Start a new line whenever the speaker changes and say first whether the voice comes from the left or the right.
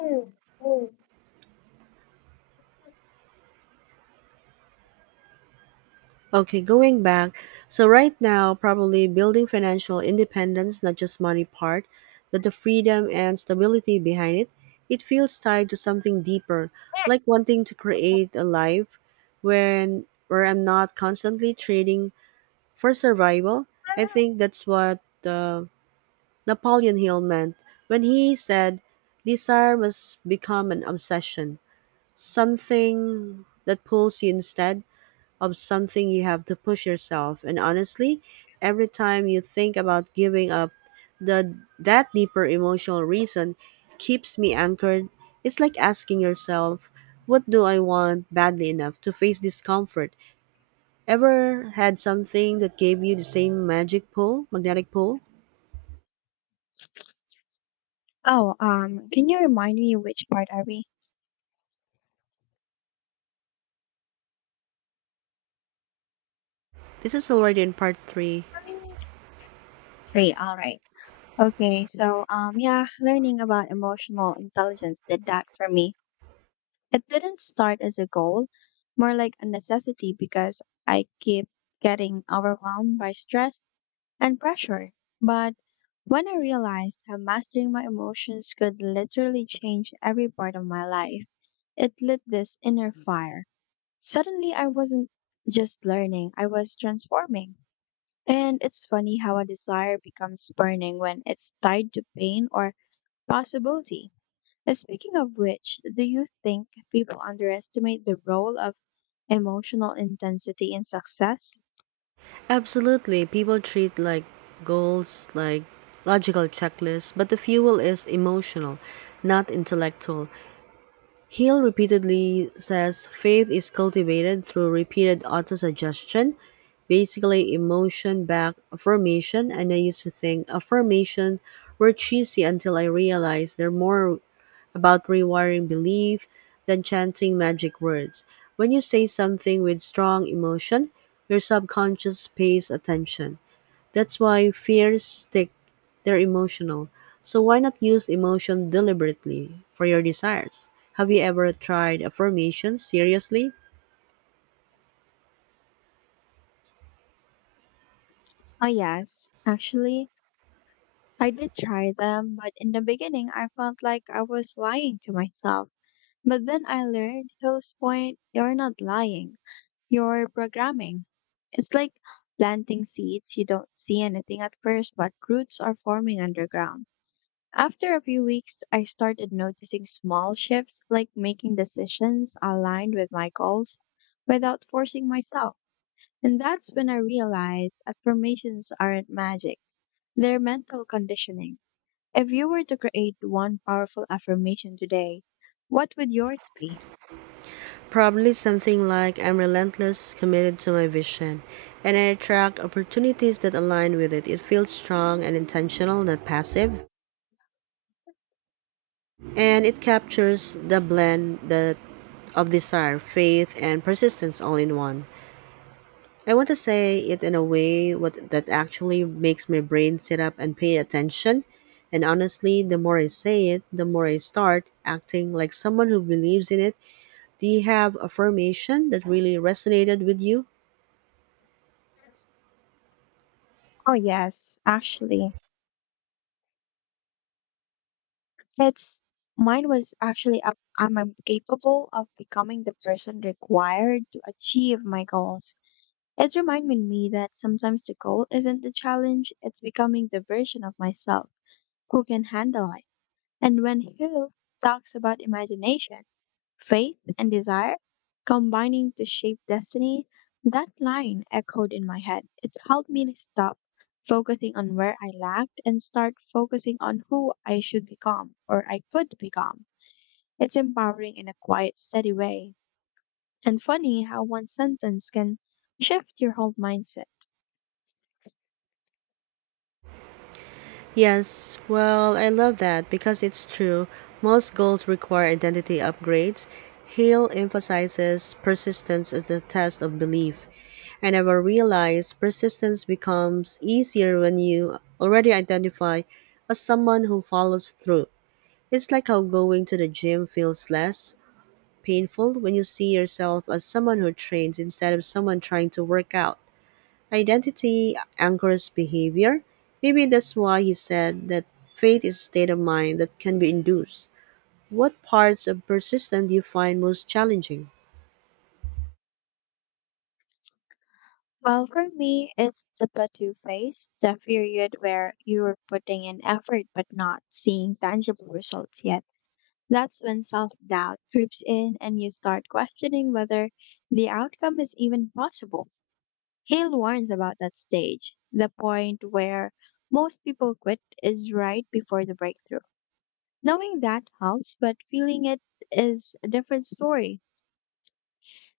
left: Oh,
right: Okay, going back. So right now, probably building financial independence, not just money part, but the freedom and stability behind it, it feels tied to something deeper, like wanting to create a life when where I'm not constantly trading for survival. I think that's what Napoleon Hill meant when he said, "Desire must become an obsession, something that pulls you instead of something you have to push yourself." And honestly, every time you think about giving up, the that deeper emotional reason keeps me anchored. It's like asking yourself, what do I want badly enough to face discomfort? Ever had something that gave you the same magnetic pull?
left: can you remind me which part are we?
right: This is already in part three.
left: Three, all right. Okay, so yeah, learning about emotional intelligence did that for me. It didn't start as a goal, more like a necessity because I keep getting overwhelmed by stress and pressure. But when I realized how mastering my emotions could literally change every part of my life, it lit this inner fire. Suddenly, I wasn't just learning, I was transforming. And it's funny how a desire becomes burning when it's tied to pain or possibility. And speaking of which, do you think people underestimate the role of emotional intensity in success?
right: Absolutely, people treat like goals like logical checklists, but the fuel is emotional, not intellectual. Hill repeatedly says faith is cultivated through repeated autosuggestion, basically emotion back affirmation, and I used to think affirmation were cheesy until I realized they're more about rewiring belief than chanting magic words. When you say something with strong emotion, your subconscious pays attention. That's why fears stick. They're emotional. So why not use emotion deliberately for your desires? Have you ever tried affirmation seriously?
left: Oh, yes. Actually, I did try them, but in the beginning, I felt like I was lying to myself. But then I learned Hill's point, you're not lying. Your programming. It's like planting seeds. You don't see anything at first, but roots are forming underground. After a few weeks, I started noticing small shifts, like making decisions aligned with my goals without forcing myself. And that's when I realized affirmations aren't magic, they're mental conditioning. If you were to create one powerful affirmation today, what would yours be?
right: Probably something like I'm relentless, committed to my vision, and I attract opportunities that align with it. It feels strong and intentional, not passive, and it captures the blend that of desire, faith, and persistence all in one. I want to say it in a that actually makes my brain sit up and pay attention. And honestly, the more I say it, the more I start acting like someone who believes in it. Do you have affirmation that really resonated with you?
left: Oh yes, actually, it's, mine was actually up. I'm incapable of becoming the person required to achieve my goals. It's reminding me that sometimes the goal isn't the challenge; it's becoming the version of myself who can handle it. And when Hill talks about imagination, faith and desire combining to shape destiny, that line echoed in my head. It helped me to stop focusing on where I lacked and start focusing on who I should become or I could become. It's empowering in a quiet, steady way. And funny how one sentence can shift your whole mindset.
right: Yes, well, I love that because it's true. Most goals require identity upgrades. Hale emphasizes persistence as the test of belief. I never realized persistence becomes easier when you already identify as someone who follows through. It's like how going to the gym feels less painful when you see yourself as someone who trains instead of someone trying to work out. Identity anchors behavior. Maybe that's why he said that faith is a state of mind that can be induced. What parts of persistence do you find most challenging?
left: Well, for me, it's the plateau phase, the period where you're putting in effort but not seeing tangible results yet. That's when self doubt creeps in and you start questioning whether the outcome is even possible. Hale warns about that stage. The point where most people quit is right before the breakthrough. Knowing that helps, but feeling it is a different story.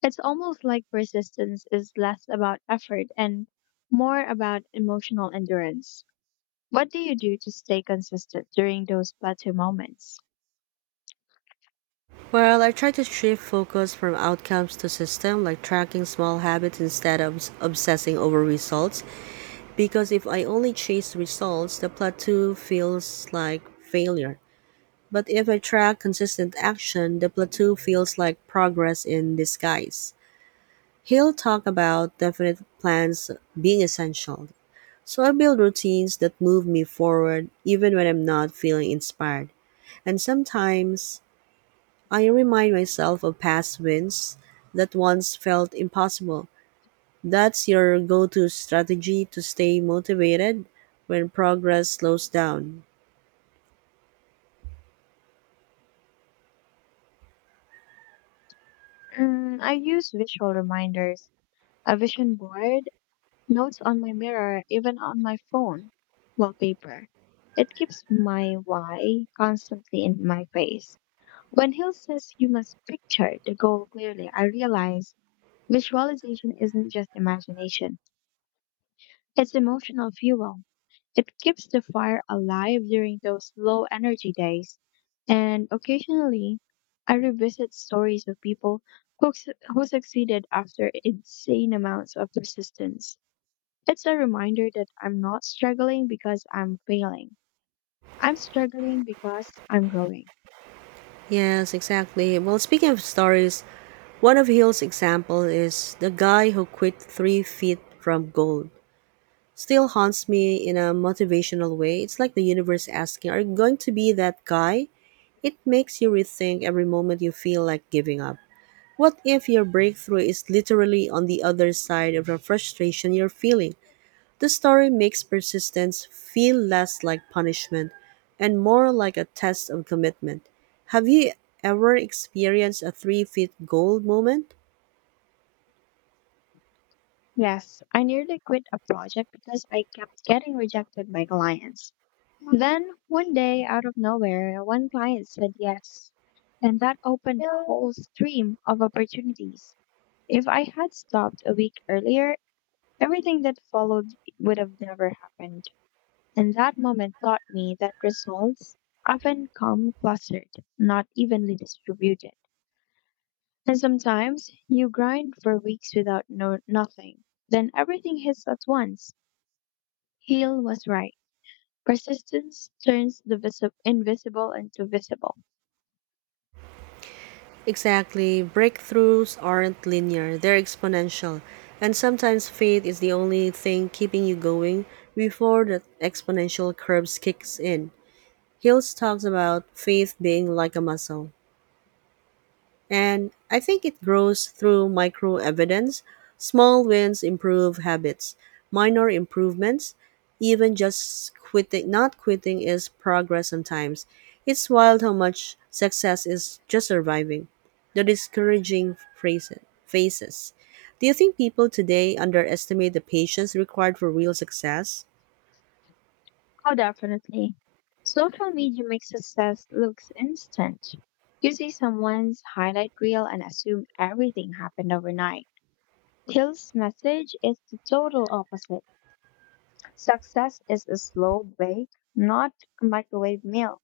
left: It's almost like persistence is less about effort and more about emotional endurance. What do you do to stay consistent during those plateau moments?
right: Well, I try to shift focus from outcomes to system, like tracking small habits instead of obsessing over results. Because if I only chase results, the plateau feels like failure. But if I track consistent action, the plateau feels like progress in disguise. He'll talk about definite plans being essential. So I build routines that move me forward even when I'm not feeling inspired. And sometimes I remind myself of past wins that once felt impossible. That's your go to strategy to stay motivated when progress slows down.
left: Mm, I use visual reminders, a vision board, notes on my mirror, even on my phone wallpaper. It keeps my why constantly in my face. When Hill says you must picture the goal clearly, I realize visualization isn't just imagination, it's emotional fuel. It keeps the fire alive during those low energy days. And occasionally, I revisit stories of people who, who succeeded after insane amounts of persistence. It's a reminder that I'm not struggling because I'm failing. I'm struggling because I'm growing.
right: Yes, exactly. Well, speaking of stories, one of Hill's example is the guy who quit 3 feet from gold. Still haunts me in a motivational way. It's like the universe asking, are you going to be that guy? It makes you rethink every moment you feel like giving up. What if your breakthrough is literally on the other side of the frustration you're feeling? The story makes persistence feel less like punishment and more like a test of commitment. Have you ever experienced a 3 feet goal moment?
left: Yes, I nearly quit a project because I kept getting rejected by clients. Then, one day, out of nowhere, one client said yes. And that opened a whole stream of opportunities. If I had stopped a week earlier, everything that followed would have never happened. And that moment taught me that results often come clustered, not evenly distributed. And sometimes you grind for weeks without nothing. Then everything hits at once. Heal was right. Persistence turns the invisible into visible.
right: Exactly. Breakthroughs aren't linear, they're exponential. And sometimes faith is the only thing keeping you going before the exponential curves kicks in. Hills talks about faith being like a muscle. And I think it grows through micro evidence. Small wins improve habits, minor improvements, even just not quitting is progress sometimes. It's wild how much success is just surviving. The phases. Do you think people today underestimate the patience required for real success?
left: Oh, definitely. Social media makes success looks instant. You see someone's highlight reel and assume everything happened overnight. Hill's message is the total opposite. Success is a slow bake, not a microwave meal.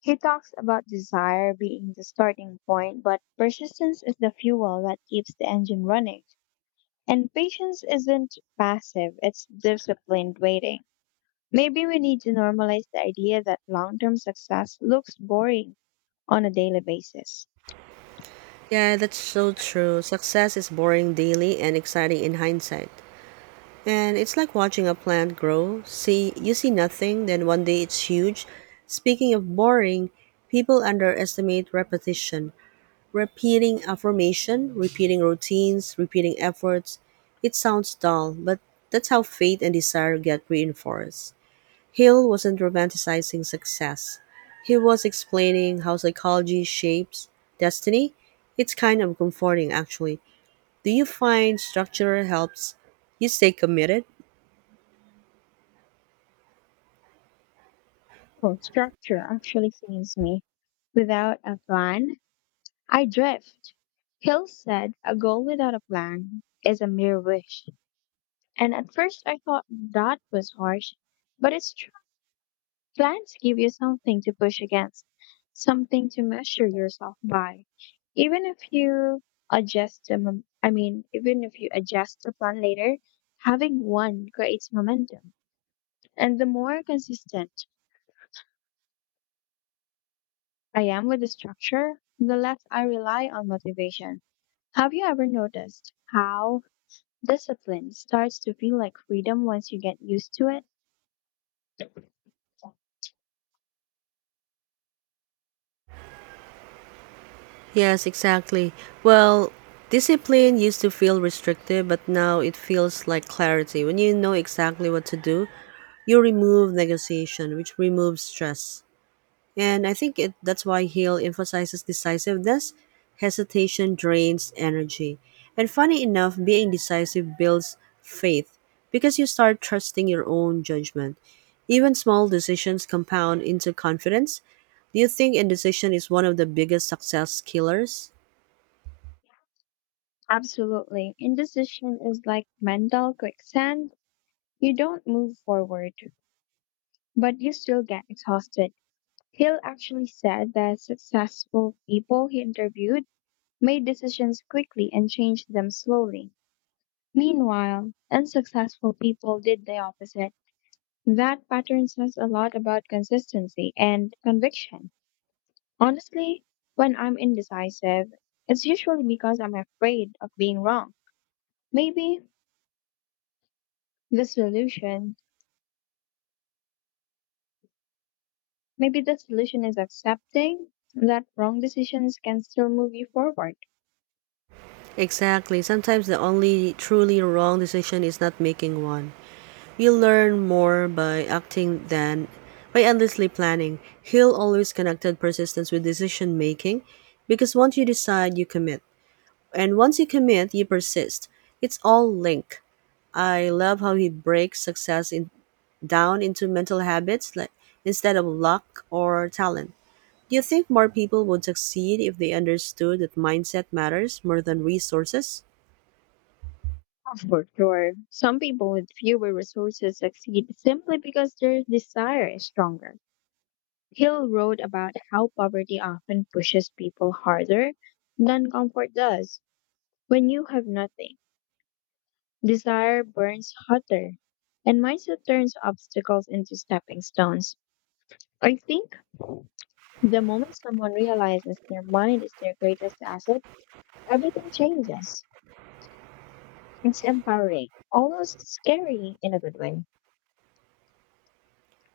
left: He talks about desire being the starting point, but persistence is the fuel that keeps the engine running. And patience isn't passive, it's disciplined waiting. Maybe we need to normalize the idea that long term success looks boring on a daily basis.
right: Yeah, that's so true. Success is boring daily and exciting in hindsight. And it's like watching a plant grow. See, you see nothing, then one day it's huge. Speaking of boring, people underestimate repetition. Repeating affirmation, repeating routines, repeating efforts. It sounds dull, but that's how faith and desire get reinforced. Hill wasn't romanticizing success. He was explaining how psychology shapes destiny. It's kind of comforting, actually. Do you find structure helps you stay committed?
left: Well, structure actually saves me. Without a plan, I drift. Hill said, a goal without a plan is a mere wish. And at first I thought that was harsh, but it's, plans give you something to push against, something to measure yourself by. Even if you adjust the, mom- I mean, even if you adjust the plan later, having one creates momentum. And the more consistent I am with the structure, the less I rely on motivation. Have you ever noticed how discipline starts to feel like freedom once you get used to it?
right: Yes, exactly. Well, discipline used to feel restrictive, but now it feels like clarity. When you know exactly what to do, you remove negotiation, which removes stress. And that's why Hill emphasizes decisiveness. Hesitation drains energy. And funny enough, being decisive builds faith because you start trusting your own judgment. Even small decisions compound into confidence. Do you think indecision is one of the biggest success killers?
left: Absolutely. Indecision is like mental quicksand. You don't move forward, but you still get exhausted. Hill actually said that successful people he interviewed made decisions quickly and changed them slowly. Meanwhile, unsuccessful people did the opposite. That pattern says a lot about consistency and conviction. Honestly, when I'm indecisive, it's usually because I'm afraid of being wrong. Maybe the solution, maybe the solution is accepting that wrong decisions can still move you forward.
right: Exactly. Sometimes the only truly wrong decision is not making one. You learn more by acting than by endlessly planning. Hill always connected persistence with decision making because once you decide, you commit. And once you commit, you persist. It's all linked. I love how he breaks down into mental habits like, instead of luck or talent. Do you think more people would succeed if they understood that mindset matters more than resources?
left: For sure. Some people with fewer resources succeed simply because their desire is stronger. Hill wrote about how poverty often pushes people harder than comfort does. When you have nothing, desire burns hotter, and mindset turns obstacles into stepping stones. I think the moment someone realizes their mind is their greatest asset, everything changes. It's empowering, almost scary in a good way.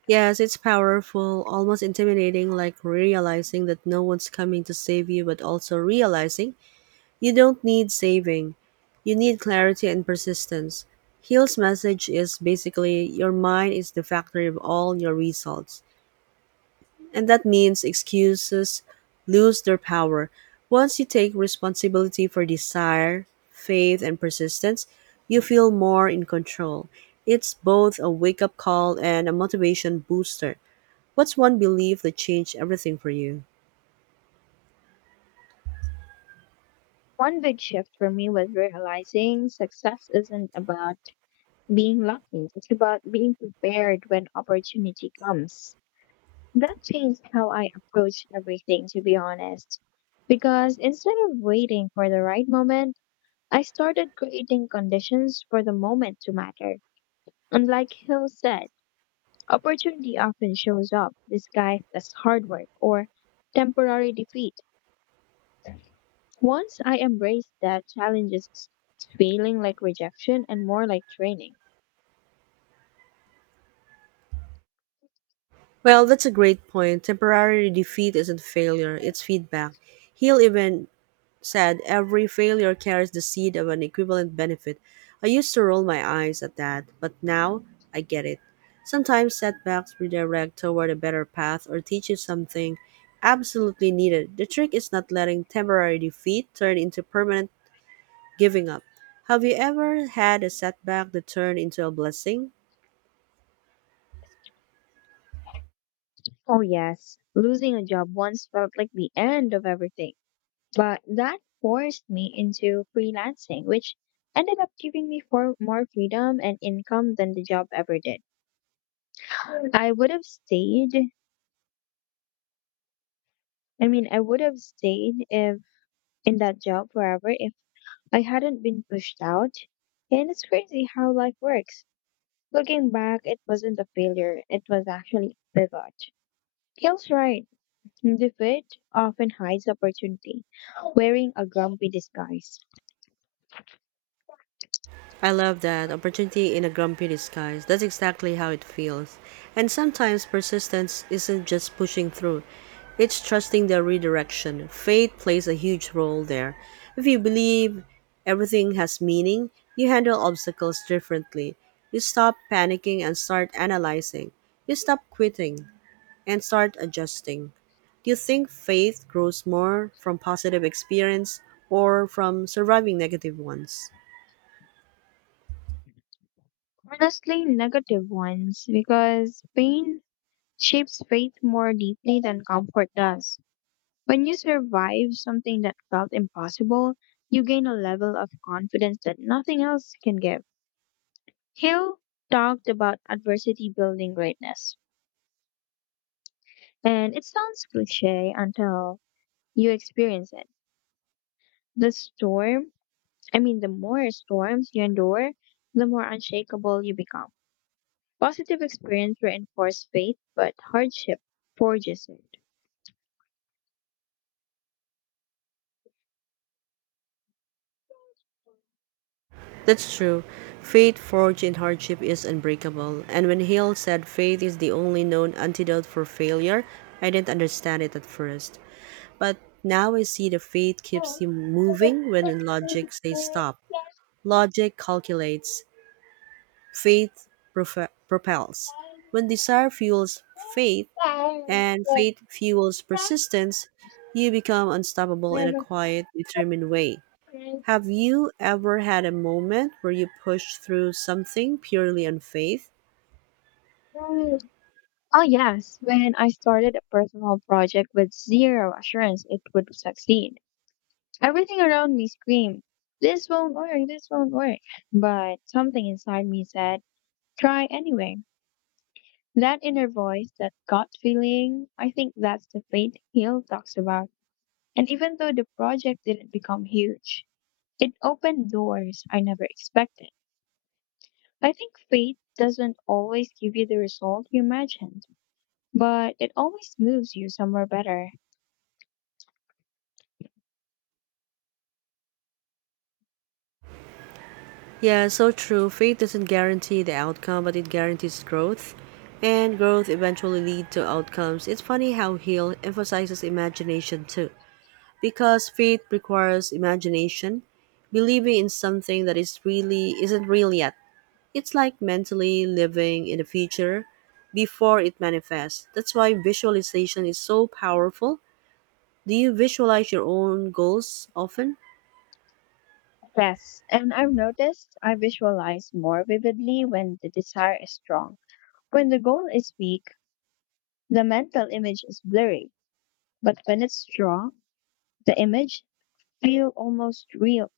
right: Yes, it's powerful, almost intimidating, like realizing that no one's coming to save you, but also realizing you don't need saving. You need clarity and persistence. Hill's message is basically your mind is the factory of all your results. And that means excuses lose their power. Once you take responsibility for desire, faith, and persistence, you feel more in control. It's both a wake up call and a motivation booster. What's one belief that changed everything for you?
left: One big shift for me was realizing success isn't about being lucky, it's about being prepared when opportunity comes. That changed how I approached everything, to be honest. Because instead of waiting for the right moment, I started creating conditions for the moment to matter. And like Hill said, opportunity often shows up disguised as hard work or temporary defeat. Once I embraced that challenges is feeling like rejection and more like training.
right: Well, that's a great point. Temporary defeat isn't failure, it's feedback. Hill even said every failure carries the seed of an equivalent benefit. I used to roll my eyes at that, but now I get it. Sometimes setbacks redirect toward a better path or teach you something absolutely needed. The trick is not letting temporary defeat turn into permanent giving up. Have you ever had a setback that turned into a blessing?
left: Oh, yes, losing a job once felt like the end of everything, but that forced me into freelancing, which ended up giving me for more freedom and income than the job ever did. I would have stayed, I would have stayed if in that job forever if I hadn't been pushed out. And it's crazy how life works. Looking back, it wasn't a failure, it was actually a pivot. Hill's right. Defeat often hides opportunity, wearing a grumpy disguise.
right: I love that. Opportunity in a grumpy disguise. That's exactly how it feels. And sometimes persistence isn't just pushing through, it's trusting the redirection. Fate plays a huge role there. If you believe everything has meaning, you handle obstacles differently. You stop panicking and start analyzing. You stop quitting and start adjusting. Do you think faith grows more from positive experience or from surviving negative ones?
left: Honestly, negative ones, because pain shapes faith more deeply than comfort does. When you survive something that felt impossible, you gain a level of confidence that nothing else can give. Hill talked about adversity building greatness, and it sounds cliche until you experience it. The storm, the more storms you endure, the more unshakable you become. Positive experience reinforces faith, but hardship forges it.
right: That's true. Faith forged in hardship is unbreakable. And when Hill said faith is the only known antidote for failure, I didn't understand it at first. But now I see the faith keeps you moving when logic says stop. Logic calculates, faith propels. When desire fuels faith and faith fuels persistence, you become unstoppable in a quiet, determined way. Have you ever had a moment where you pushed through something purely on faith?
left: Oh, yes. When I started a personal project with zero assurance it would succeed, everything around me screamed, this won't work, this won't work. But something inside me said, try anyway. That inner voice, that gut feeling, I think that's the faith Hill talks about. And even though the project didn't become huge, it opened doors I never expected. I think faith doesn't always give you the result you imagined, but it always moves you somewhere better.
right: Yeah, so true. Faith doesn't guarantee the outcome, but it guarantees growth. And growth eventually leads to outcomes. It's funny how Hill emphasizes imagination too. Because faith requires imagination, believing in something that is really isn't real yet. It's like mentally living in the future before it manifests. That's why visualization is so powerful. Do you visualize your own goals often?
left: Yes, and I've noticed I visualize more vividly when the desire is strong. When the goal is weak, the mental image is blurry, but when it's strong, the image feel almost real.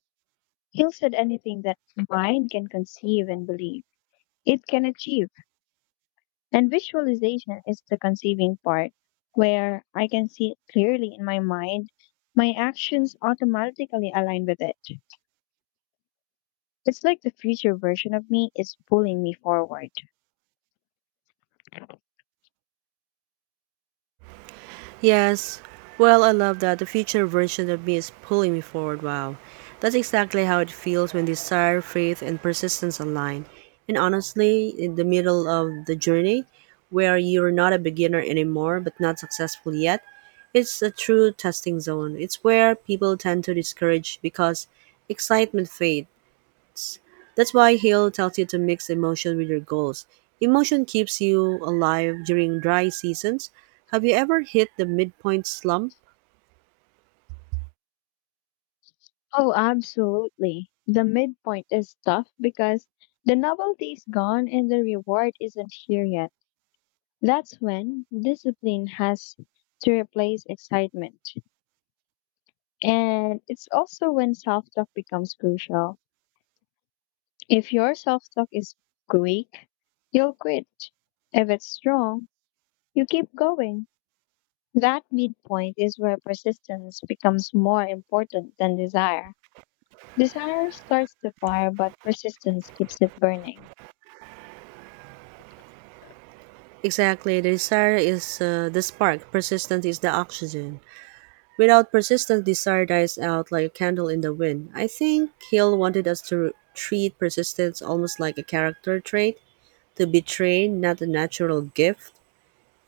left: Hill said anything that mind can conceive and believe, it can achieve. And visualization is the conceiving part, where I can see it clearly in my mind. My actions automatically align with it. It's like the future version of me is pulling me forward.
right: Yes. Well, I love that the future version of me is pulling me forward. Wow. That's exactly how it feels when desire, faith, and persistence align. And honestly, in the middle of the journey, where you're not a beginner anymore but not successful yet, it's a true testing zone. It's where people tend to discourage because excitement fades. That's why Hill tells you to mix emotion with your goals. Emotion keeps you alive during dry seasons. Have you ever hit the midpoint slump?
left: Oh, absolutely. The midpoint is tough because the novelty is gone and the reward isn't here yet. That's when discipline has to replace excitement. And it's also when self talk becomes crucial. If your self talk is weak, you'll quit. If it's strong, you keep going. That midpoint is where persistence becomes more important than desire. Desire starts the fire, but persistence keeps it burning.
right: Exactly. The desire is the spark. Persistence is the oxygen. Without persistence, desire dies out like a candle in the wind. I think Hill wanted us to treat persistence almost like a character trait, to be trained, not a natural gift.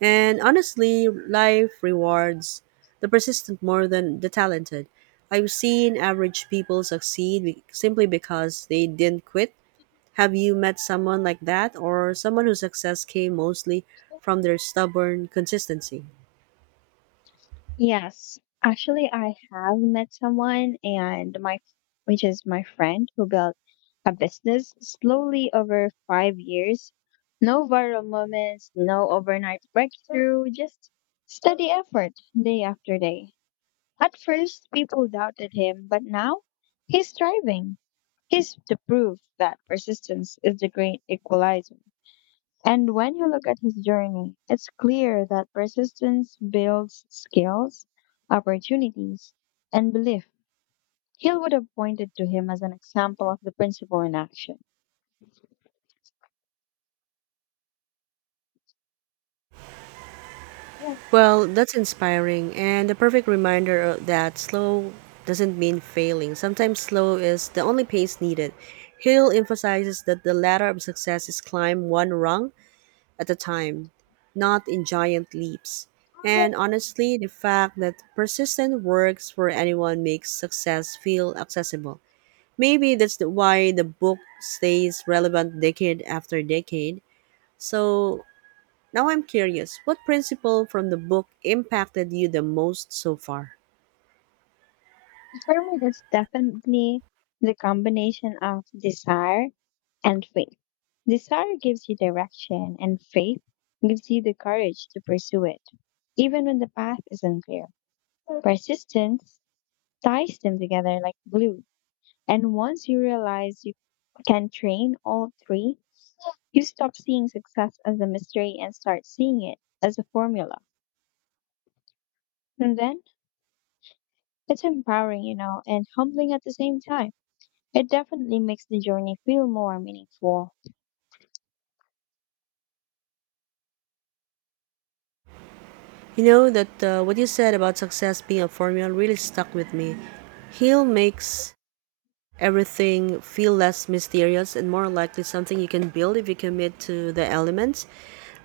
right: And honestly, life rewards the persistent more than the talented. I've seen average people succeed simply because they didn't quit. Have you met someone like that or someone whose success came mostly from their stubborn consistency?
left: Yes. Actually, I have met someone and my which is my friend who built a business slowly over 5 years. No viral moments, no overnight breakthrough, just steady effort day after day. At first, people doubted him, but now he's thriving. He's the proof that persistence is the great equalizer. And when you look at his journey, it's clear that persistence builds skills, opportunities, and belief. Hill would have pointed to him as an example of the principle in action. Yeah.
right: Well, that's inspiring and a perfect reminder of that slow doesn't mean failing. Sometimes slow is the only pace needed. Hill emphasizes that the ladder of success is climb one rung at a time, not in giant leaps. And honestly, the fact that persistent works for anyone makes success feel accessible. Maybe that's why the book stays relevant decade after decade. So now I'm curious, what principle from the book impacted you the most so far?
left: For me, that's definitely the combination of desire and faith. Desire gives you direction, and faith gives you the courage to pursue it, even when the path is unclear. Persistence ties them together like glue. And once you realize you can train all three, you stop seeing success as a mystery and start seeing it as a formula. And then it's empowering, and humbling at the same time. It definitely makes the journey feel more meaningful.
right: You know that what you said about success being a formula really stuck with me. Hill makes everything feel less mysterious and more likely something you can build if you commit to the elements.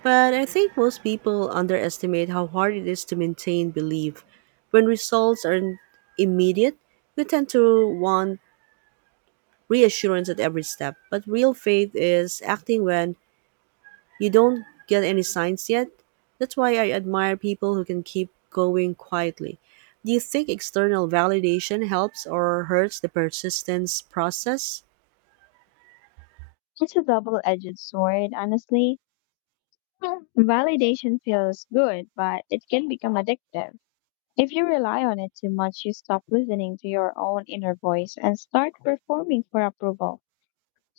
right: But I think most people underestimate how hard it is to maintain belief. When results aren't immediate, we tend to want reassurance at every step. But real faith is acting when you don't get any signs yet. That's why I admire people who can keep going quietly. Do you think external validation helps or hurts the persistence process?
left: It's a double edged sword, honestly. Validation feels good, but it can become addictive. If you rely on it too much, you stop listening to your own inner voice and start performing for approval.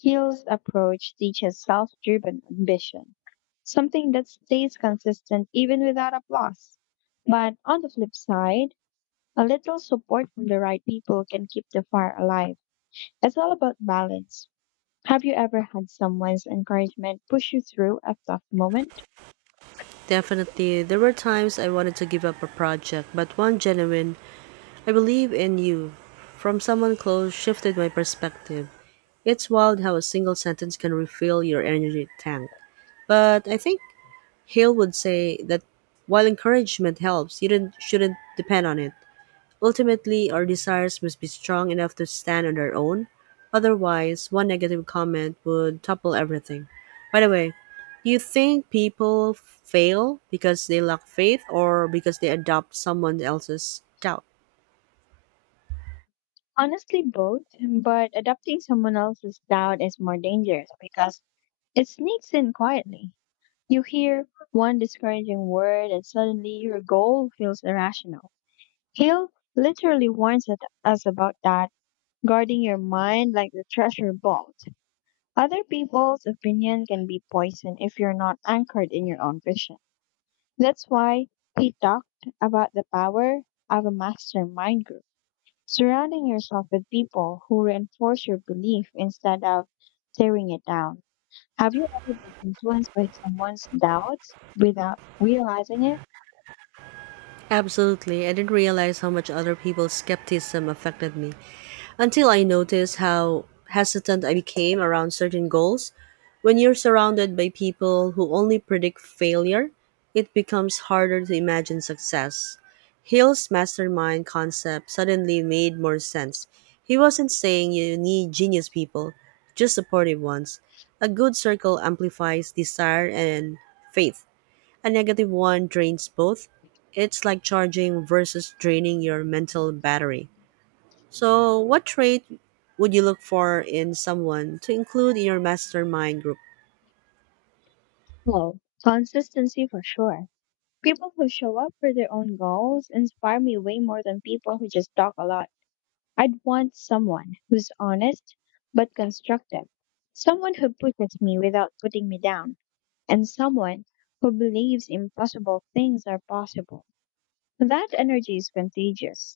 left: Hill's approach teaches self driven ambition, something that stays consistent even without applause. But on the flip side, a little support from the right people can keep the fire alive. It's all about balance. Have you ever had someone's encouragement push you through a tough moment?
right: Definitely, there were times I wanted to give up a project, but one genuine, I believe in you, from someone close shifted my perspective. It's wild how a single sentence can refill your energy tank. But I think Hale would say that while encouragement helps, you didn't, shouldn't depend on it. Ultimately, our desires must be strong enough to stand on their own. Otherwise, one negative comment would topple everything. By the way, do you think people fail because they lack faith or because they adopt someone else's doubt?
left: Honestly, both, but adopting someone else's doubt is more dangerous because it sneaks in quietly. You hear one discouraging word and suddenly your goal feels irrational. Hill literally warns us about that, guarding your mind like the treasure vault. Other people's opinion can be poison if you're not anchored in your own vision. That's why he talked about the power of a mastermind group, surrounding yourself with people who reinforce your belief instead of tearing it down. Have you ever been influenced by someone's doubts without realizing it?
right: Absolutely. I didn't realize how much other people's skepticism affected me until I noticed how hesitant I became around certain goals. When you're surrounded by people who only predict failure, it becomes harder to imagine success. Hill's mastermind concept suddenly made more sense. He wasn't saying you need genius people, just supportive ones. A good circle amplifies desire and faith. A negative one drains both. It's like charging versus draining your mental battery. So, what trait would you look for in someone to include in your mastermind group?
left: No. Consistency for sure. People who show up for their own goals inspire me way more than people who just talk a lot. I'd want someone who's honest but constructive, someone who pushes me without putting me down, and someone who believes impossible things are possible. That energy is contagious.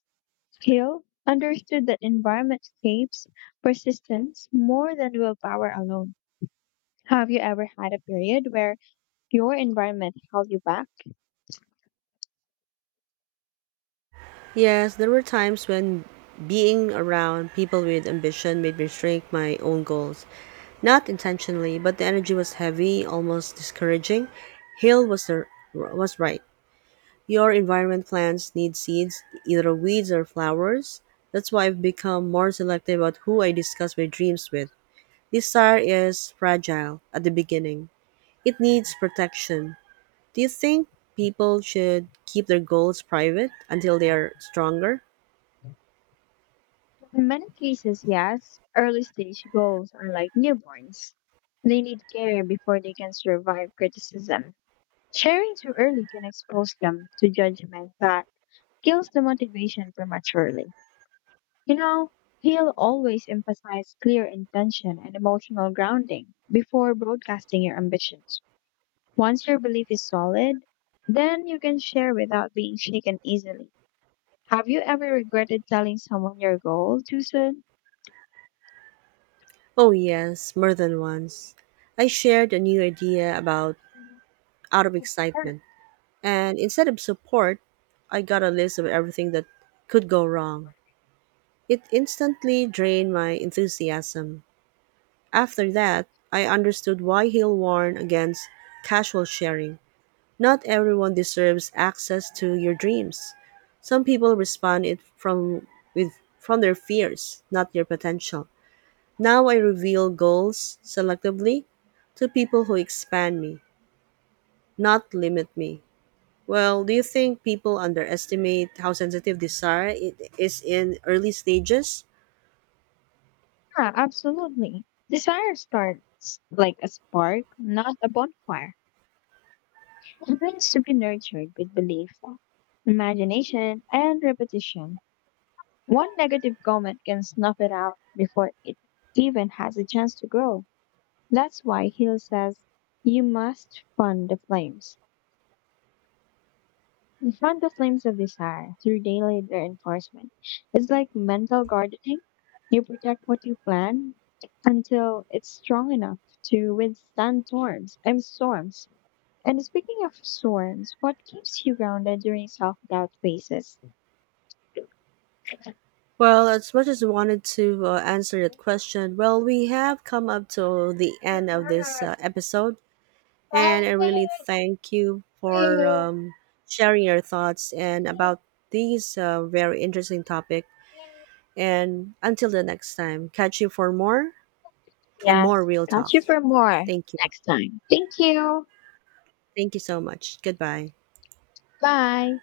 left: Hill understood that environment shapes persistence more than willpower alone. Have you ever had a period where your environment held you back?
right: Yes, there were times when being around people with ambition made me shrink my own goals. Not intentionally, but the energy was heavy, almost discouraging. Hill was right. Your environment plants need seeds, either weeds or flowers. That's why I've become more selective about who I discuss my dreams with. Desire is fragile at the beginning. It needs protection. Do you think people should keep their goals private until they are stronger?
left: In many cases, yes, early stage goals are like newborns. They need care before they can survive criticism. Sharing too early can expose them to judgment that kills the motivation prematurely. You know, he'll always emphasize clear intention and emotional grounding before broadcasting your ambitions. Once your belief is solid, then you can share without being shaken easily. Have you ever regretted telling someone your goal too soon?
right: Oh, yes, more than once. I shared a new idea about out of excitement, and instead of support, I got a list of everything that could go wrong. It instantly drained my enthusiasm. After that, I understood why Hill warned against casual sharing. Not everyone deserves access to your dreams. Some people respond it from with from their fears, not your potential. Now I reveal goals selectively to people who expand me, not limit me. Well, do you think people underestimate how sensitive desire is in early stages?
left: Yeah, absolutely. Desire starts like a spark, not a bonfire. It needs to be nurtured with belief, imagination, and repetition. One negative comment can snuff it out before it even has a chance to grow. That's why Hill says you must fund the flames. You fan the flames of desire through daily reinforcement. It's like mental gardening. You protect what you plant until it's strong enough to withstand storms. And speaking of storms, what keeps you grounded during self-doubt phases?
right: Well, as much as I wanted to answer that question, well, we have come up to the end of this episode. And I really thank you for sharing your thoughts and about these very interesting topic. And until the next time, catch you for more and more
left: Yes,
right: real
left: catch
right: talk.
left: you for more
right: Thank you.
left: next time. Thank you.
right: Thank you so much. Goodbye.
left: Bye.